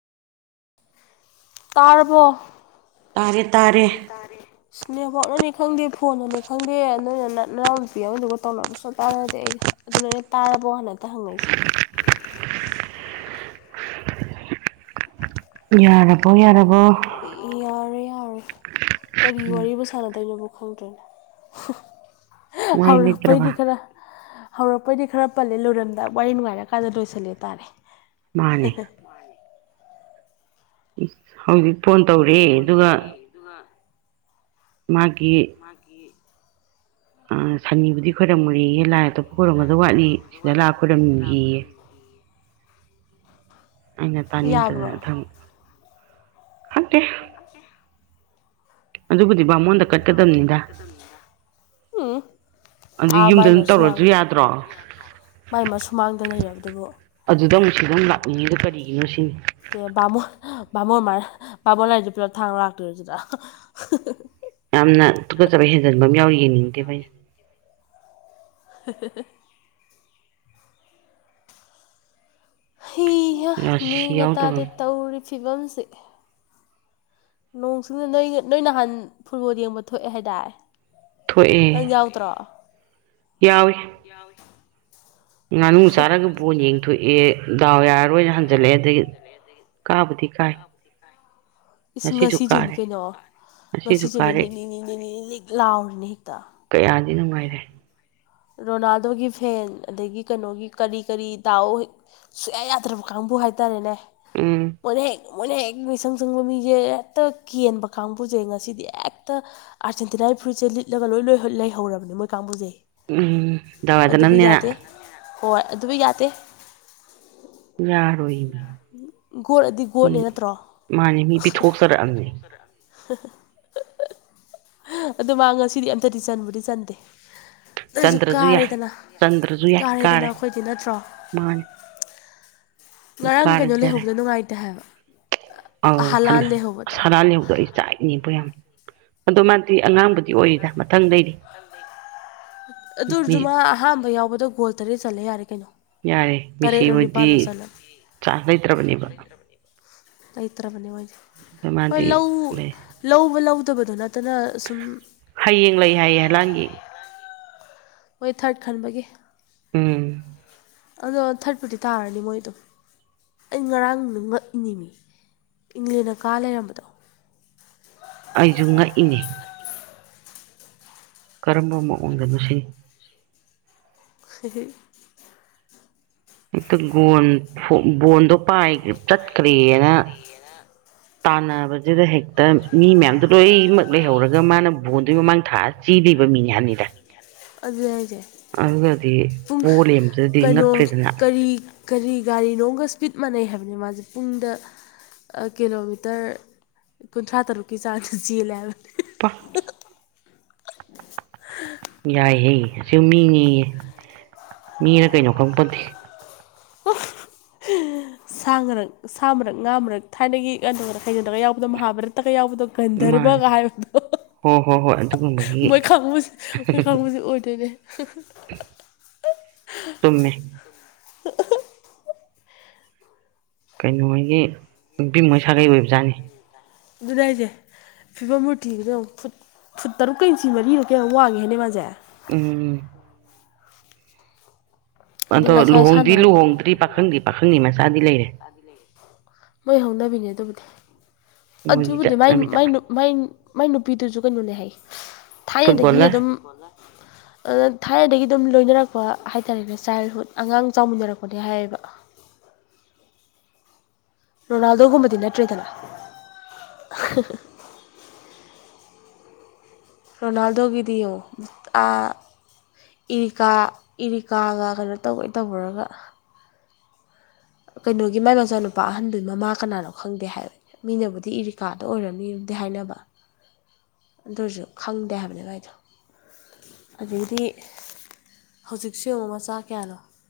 ꯇꯥꯔꯔꯕꯣ ꯇꯥꯔꯦ ꯇꯥꯔꯦ ꯇꯔ ꯇꯥꯔꯦ ꯏꯁꯅꯦꯞꯄꯣꯠꯅꯅꯤ ꯈꯪꯗꯦ ꯐꯣꯟꯅꯅꯤ ꯈꯪꯗꯦ ꯅꯣꯏꯅ ꯅꯛꯅꯔ ꯅꯨꯄꯤꯤꯕꯗꯨꯒ ꯇꯧꯅꯕꯁꯨꯞ ꯇꯥꯟꯅꯗꯦ ꯑꯩ ꯑꯗꯨꯅ ꯑꯩꯅ ꯇꯥꯔꯕꯣ ꯍꯟꯅꯛꯇ ꯍꯪꯉꯛꯏꯁꯦ ꯌꯥꯔ ꯌꯥꯔꯦ ꯌꯥꯔꯦ ꯎꯝ ꯀꯔꯤ ꯋꯥ ꯁꯥꯟꯅꯗꯣꯏꯅꯣ ꯈꯪꯗ꯭ꯔꯦꯅꯦ ꯋꯥꯔꯤ ꯍꯧꯔꯛꯄꯩꯗꯤ ꯂꯩꯇ꯭ꯔꯕ ꯈꯔ ꯍꯧꯔꯛꯄꯩꯗꯤ ꯈꯔ ꯄꯜꯂꯦ ꯂꯣꯏꯔꯝꯗꯥ ꯋꯥꯔꯤ ꯅꯨꯡꯉꯥꯏꯔꯀꯥꯟꯗ ꯂꯣꯏꯁꯤꯜꯂꯦ ꯇꯥꯔꯦ ꯃꯥꯅꯦ ꯍꯗꯤ ꯐꯣꯟ ꯇꯧꯔꯤ ꯐꯣꯟ ꯇꯧꯔꯤ ꯑꯗꯨꯒ ꯃꯥꯒꯤ ꯃꯥꯒꯤ ꯑ ꯁꯅꯤꯕꯨꯗꯤ ꯈꯣꯏꯔꯝꯃꯨꯔꯤꯦ ꯂꯥꯏ ꯑꯇꯣꯞꯄ ꯈꯣꯏꯔꯝꯒꯗ ꯋꯥꯠꯂꯤ ꯁꯤꯗ ꯂꯥꯛ ꯈꯣꯏꯔꯝꯈꯤꯌꯦ ꯑꯩꯅ ꯌꯥꯕ꯭ꯔꯣ ꯇꯥꯅꯤꯡꯗꯗꯅ ꯊ ꯈꯗꯦ ꯑꯗꯨꯦ ꯑꯗꯨꯕꯨꯗꯤ ꯕꯥꯃꯣꯟꯟ ꯎꯝ ꯑꯗꯨ ꯑꯥ ꯌꯨꯝꯗ ꯑꯗꯨꯝ ꯃꯥꯏꯕ ꯁꯨꯃꯥꯡ ꯇꯧꯔꯁꯨ ꯌꯥꯗ꯭ꯔꯣ ꯃꯥꯏ ꯃꯥ ꯁꯨꯃꯥꯡꯗ ꯂꯩꯔꯕꯗꯨꯕꯨ ꯑꯗꯨꯗ ꯑꯃꯨꯛ ꯁꯤꯗꯝ ꯂꯥꯛꯅꯤꯡꯉꯤꯗ ꯀꯔꯤꯒꯤꯅꯣ ꯁꯤꯅꯤ ꯑꯦ ꯕꯥꯃꯣꯟ ꯕꯥꯃꯣꯟ ꯃꯥ ꯕꯥꯃꯣꯟ ꯂꯥꯏꯔꯤꯁꯦ ꯄꯨꯂꯞ ꯊꯥꯡ ꯂꯥꯛꯇꯣꯏꯔꯤꯁꯤꯗ ꯌꯥꯝꯅ ꯊꯨꯀꯠꯆꯕ ꯍꯦꯟꯖꯟꯕ ꯑꯃ ꯌꯥꯎꯔꯤ ꯌꯦꯡꯅꯤꯡꯗꯦꯕꯣꯏꯩꯅ [inaudible] ꯍꯤ ꯍ ꯔꯥꯁꯤ ꯃꯡꯒ ꯌꯥꯎꯗꯕ ꯇꯥꯗꯦ ꯑꯃ ꯇꯧꯔꯤ ꯐꯤꯕꯝꯁꯦ ꯅꯣꯡꯁꯤꯡꯤꯡꯅ ꯅꯣꯏ ꯅꯣꯏ ꯅꯍꯥꯟ ꯐꯨꯠꯕꯣꯜ ꯌꯦꯡꯕ ꯊꯣꯛꯑꯦ ꯍꯥꯏꯇꯥꯔꯦ ꯊꯣꯛꯑꯦ ꯌꯥꯎꯋꯤ ꯌꯥꯎ ꯉꯥꯅꯨ ꯆꯥꯔꯒ ꯕꯣꯟ ꯌꯦꯡꯊꯣꯛꯑꯦ ꯗꯥꯎ ꯌꯥꯔꯔꯣꯏꯅ ꯍꯟꯖꯜꯂꯛꯑꯦ ꯑꯗꯒꯤ ꯀꯥꯕꯗꯤ ꯀꯥꯏ ꯏꯁ ꯉꯁꯤꯁꯨ ꯉꯁꯤꯁꯨꯅꯤ ꯀꯥꯔꯦ ꯀꯩꯅꯣ ꯉꯁꯤꯁꯨ ꯉꯁꯤꯁꯨꯅ ꯀꯥꯔꯦ ꯅꯤꯛꯂꯤꯅꯤ ꯅꯤꯛꯂꯤꯅꯤ ꯂꯤꯅꯤꯛ ꯂꯥꯎꯔꯤꯅꯦ ꯍꯦꯛꯇ ꯀꯌꯥꯗꯤ ꯅꯨꯡꯉꯥꯏꯔꯦ ꯔꯣꯅꯥꯜꯗꯣꯒꯤ ꯐꯦꯟ ꯑꯗꯒꯤ ꯀꯩꯅꯣꯒꯤ ꯀꯔꯤ ꯀꯔꯤ ꯇꯥꯛꯑꯣ ꯁꯨꯌꯥ ꯌꯥꯗ꯭ꯔꯕ ꯀꯥꯡꯕꯨ ꯍꯥꯏꯇꯥꯔꯦꯅꯦ ꯎꯝ ꯃꯣꯏꯅ ꯍꯦꯛ ꯃꯣꯏꯅ ꯍꯦꯛ ꯃꯤꯁꯪ ꯁꯪꯕ ꯃꯤꯁꯦ ꯍꯦꯛꯇ ꯀꯦꯟꯕ ꯀꯥꯡꯕꯨꯁꯦ ꯉꯁꯤꯗꯤ ꯍꯦꯛꯇ ꯑꯥꯔꯖꯦꯟꯇꯤꯅꯥꯒꯤ ꯐ꯭ꯔꯨꯏꯠꯁꯦ ꯂꯤꯠꯂꯒ ꯂꯣꯏ ꯂꯣꯏ ꯂꯩꯍꯧꯔꯕꯅꯦ ꯃꯣꯏ ꯀꯥꯡꯕꯨꯁꯦ ꯎꯝ ꯗꯥꯎ ꯑꯗꯨꯕꯨ ꯌꯥꯗꯅꯕꯅꯤꯅ ꯌꯥꯗꯦ ꯍꯣꯏ ꯑꯗꯨꯕꯨ ꯌꯥꯗꯦ ꯌꯥꯔꯣꯏꯅꯦ ꯒꯣꯠꯑꯗꯤ ꯒꯣꯠꯅꯦ ꯅꯠꯇ꯭ꯔꯣ ꯃꯥꯅꯤ ꯃꯤ ꯄꯤꯊꯣꯛꯆꯔꯛꯑꯕꯅꯤ ꯑꯗꯨ ꯃꯥ ꯉꯁꯤꯗꯤ ꯑꯝꯊꯗꯤ ꯆꯟꯕꯨꯗꯤ ꯆꯟꯗꯦ ꯅꯁꯨ ꯆꯟꯗ꯭ꯔꯁꯨ ꯌꯥꯏ ꯀꯥꯔꯦꯗꯅ ꯀꯥꯔꯦꯗꯅ ꯑꯩꯈꯣꯏꯗꯤ ꯅꯠꯇ꯭ꯔꯣ ꯃꯥꯅꯦ ꯉꯔꯥꯡ ꯀꯩꯅꯣ ꯌꯥꯔꯦ ꯂꯩꯍꯧꯕꯗ ꯅꯨꯡꯉꯥꯏꯇꯦ ꯍꯥꯏꯕ ꯑꯧ ꯍꯂꯥꯟ ꯍꯜꯂ ꯂꯩꯍꯧꯕꯗꯣ ꯁꯔꯥ ꯂꯍꯧꯗꯣꯛ ꯑꯩ ꯆꯥꯛ ꯏꯅꯦꯕꯌꯥꯝ ꯑꯗꯣ ꯃꯥꯗꯤ ꯑꯉꯥꯡꯕꯨꯗꯤ ꯑꯣꯏꯔꯤꯗ ꯃꯊꯪꯗꯔꯤ ꯑꯗꯨꯔꯁꯨ ꯃꯥ ꯑꯍꯥꯟꯕ ꯌꯥꯎꯕꯗ ꯒꯣꯜ ꯇꯔꯦꯠ ꯆꯜꯂꯦ ꯌꯥꯔꯦ ꯀꯩꯅꯣ ꯌꯥꯔꯦ ꯃꯦꯁꯤ ꯇꯔꯦꯠꯂꯣ ꯍꯣꯏꯗꯤ ꯅꯤꯄꯥꯜꯂꯣ ꯆꯜꯂꯝ ꯆꯥꯟꯁ ꯂꯩꯇ꯭ꯔꯕꯅꯦꯕ ꯂꯩꯇ꯭ꯔꯕꯅꯦ ꯃꯣꯏꯁꯦ ꯑꯗꯣ ꯍꯣꯏ ꯃꯥꯗꯤ ꯂꯧ ꯂꯩ ꯂꯧꯕ ꯂꯧꯗꯕꯗ ꯅꯠꯇꯅ ꯁꯨꯝ ꯍꯌꯦꯡ ꯂꯩ ꯍꯥꯏꯌꯦ ꯍꯂꯥꯡꯒꯤ ꯃꯣꯏ ꯊꯥꯔꯠ ꯈꯟꯕꯒꯤ ꯎꯝ ꯑꯗꯣ ꯊꯥꯔꯠꯄꯨꯔꯗꯤ ꯇꯥꯔꯅꯤ ꯃꯣꯏꯗꯣ ꯑꯩ ꯉꯔꯥꯡ ꯉꯛꯏꯅꯤꯡꯃꯤ ꯏꯪꯂꯦꯟꯅ ꯀꯥ ꯂꯩꯔꯝꯕꯗꯣ ꯑꯩꯁꯨ ꯉꯛꯏꯅꯦ ꯀꯔꯝꯕ ꯃꯑꯣꯡꯗꯅꯣꯁꯤ [unintelligible] ꯍꯦꯛꯇ ꯒꯣꯟ ꯕꯣꯟꯗꯣ ꯄꯥꯏ ꯆꯠꯈ꯭ꯔꯦꯅ ꯇꯥꯅꯕ ꯑꯗꯨꯗ ꯍꯦꯛꯇ ꯃꯤ ꯃꯌꯥꯝꯗꯣ ꯂꯣꯏꯅꯃꯛ ꯂꯩꯍꯧꯔꯒ ꯃꯥꯅ ꯕꯣꯟꯗꯨ ꯃꯃꯥꯡ ꯊꯥꯑ ꯆꯤꯗꯔꯤꯕ ꯃꯤ ꯃꯌꯥꯝꯅꯤꯗ ꯑꯗꯨ ꯍꯥꯏꯁꯦ ꯄꯨꯡ ꯄꯣ ꯂꯩꯔꯝꯕꯗꯨꯗꯗꯤ ꯀꯩꯅꯣ ꯉꯛꯈ꯭ꯔꯦꯗꯅ ꯀꯔꯤ ꯀꯔꯤ ꯒꯥꯔꯤꯅꯣꯒ ꯁ꯭ꯄꯤꯠ ꯃꯥꯟꯅꯩ ꯍꯥꯏꯕꯅꯤ ꯃꯥꯁꯦ ꯄꯨꯡꯗ ꯀꯤꯂꯣꯃꯤꯇꯔ ꯀꯨꯟꯊ꯭ꯔꯥꯇꯔꯨꯛ ꯆꯥꯟꯁꯨ ꯆꯖꯤꯌꯦ ꯂꯦꯕ [unintelligible] ꯌꯥꯏꯍꯦ ꯁꯤꯨꯝ ꯃꯤꯅꯤꯌꯦ ꯃꯤꯅ ꯀꯩꯅꯣ ꯈꯪꯄꯗꯦ [unintelligible] ꯁꯥ ꯉꯔꯛ ꯁꯥ ꯃꯔꯛ ꯉꯥ ꯃꯔꯛ ꯊꯥꯏꯅꯒꯤ ꯀꯩꯅ ꯀꯩꯩꯅꯗꯒ ꯌꯥꯎꯕꯗꯣ ꯃꯍꯥꯚꯥꯔꯠꯇꯒ ꯌꯥꯎꯕꯗꯣ ꯃꯥꯅꯦ ꯒꯟꯗꯔꯕꯒ ꯍꯥꯏꯕꯗꯣ ꯍꯣꯏ ꯍꯣꯏ ꯍꯣꯏ ꯑꯗꯨꯒꯨꯝꯕꯒꯤ ꯃꯣꯏ ꯈꯪꯕ ꯃꯣꯏ ꯈꯪꯕꯁꯤ ꯑꯣꯏꯗꯣꯏꯅꯦ ꯇꯨꯝꯃꯦ [unintelligible] ꯀꯩꯅꯣꯒꯤ ꯅꯨꯄꯤ ꯃꯣꯏ ꯁꯥꯒꯩ ꯑꯣꯏꯕꯖꯥꯠꯅꯤ ꯑꯗꯨꯅꯦ ꯍꯥꯏꯁꯦ ꯐꯤꯕꯝ ꯃꯨꯔꯇꯤꯗꯨꯗ ꯐꯨꯠ ꯐꯨꯠ ꯇꯔꯨꯛꯀ ꯏꯟꯆꯤ ꯃꯔꯤꯗꯣ ꯀꯌꯥ ꯋꯥꯡꯒꯦ ꯍꯥꯏꯅꯦ ꯃꯥꯁꯦ ꯎꯝ ꯑꯗꯩ ꯑꯗꯣ ꯉꯁꯥꯏ ꯂꯨꯍꯣꯡꯗꯤ ꯁꯥꯟꯅꯕ ꯂꯨꯍꯣꯡꯗ꯭ꯔꯤ ꯄꯥꯈꯪꯗꯤ ꯄꯥꯈꯪꯗꯤ ꯃꯆꯥꯗꯤ ꯂꯩꯔꯦ ꯃꯣꯏ ꯍꯧꯅꯕꯤꯅꯦ ꯑꯗꯨꯕꯨꯗꯤ ꯃꯣꯏꯒꯤ ꯑꯗꯨꯕꯨꯗꯤ ꯃꯥꯏ ꯆꯠꯅꯕꯤꯗ ꯃꯥꯏ ꯃꯥꯏ ꯃꯥꯏ ꯅꯨꯄꯤꯗꯨꯁꯨ ꯀꯩꯅꯣꯅꯦ ꯍꯥꯏ ꯊꯥꯏꯅꯗꯒꯤ ꯐꯨꯠꯕꯣꯂꯔ ꯑꯗꯨꯝ ꯊꯥꯏꯅꯗꯒꯤ ꯑꯗꯨꯝ ꯂꯣꯏꯅꯔꯛꯄ ꯍꯥꯏꯇꯥꯔꯦꯅꯦ ꯆꯥꯏꯜꯍꯨꯗ ꯑꯉꯥꯡ ꯆꯥꯎꯃꯤꯟꯅꯔꯛꯄꯅꯦ ꯍꯥꯏꯌꯦꯕ ꯔꯣꯅꯥꯜꯗꯣꯒꯨꯝꯕꯗꯤ ꯅꯠꯇ꯭ꯔꯦꯗꯅ ꯔꯣꯅꯥꯜꯗꯣꯒꯤꯗꯤ ꯌꯦꯑꯣ ꯑ ꯏꯔꯤꯀꯥ ꯏꯔꯤꯀꯥꯒ ꯀꯩꯅꯣ ꯇꯧꯕꯩ ꯇꯧꯕꯨꯔꯒ ꯀꯩꯅꯣꯒꯤ ꯃꯥꯏ ꯃꯆꯥ ꯅꯨꯄꯥ ꯑꯍꯟꯗꯨ ꯃꯃꯥ ꯀꯅꯥꯅꯣ ꯈꯪꯗꯦ ꯍꯥꯏꯕꯦ ꯃꯤꯅꯕꯨꯗꯤ ꯏꯔꯤꯀꯥꯗ ꯑꯣꯏꯔꯝꯅꯤꯗꯤ ꯍꯥꯏꯅꯕ ꯑꯗꯨꯔꯁꯨ ꯈꯪꯗꯦ ꯍꯥꯏꯕꯅꯤ [unintelligible] ꯑꯗꯩꯗꯤ ꯍꯧꯖꯤꯛꯁꯨ ꯌꯦꯡꯉꯣ ꯃꯆꯥ ꯀꯌꯥꯅꯣ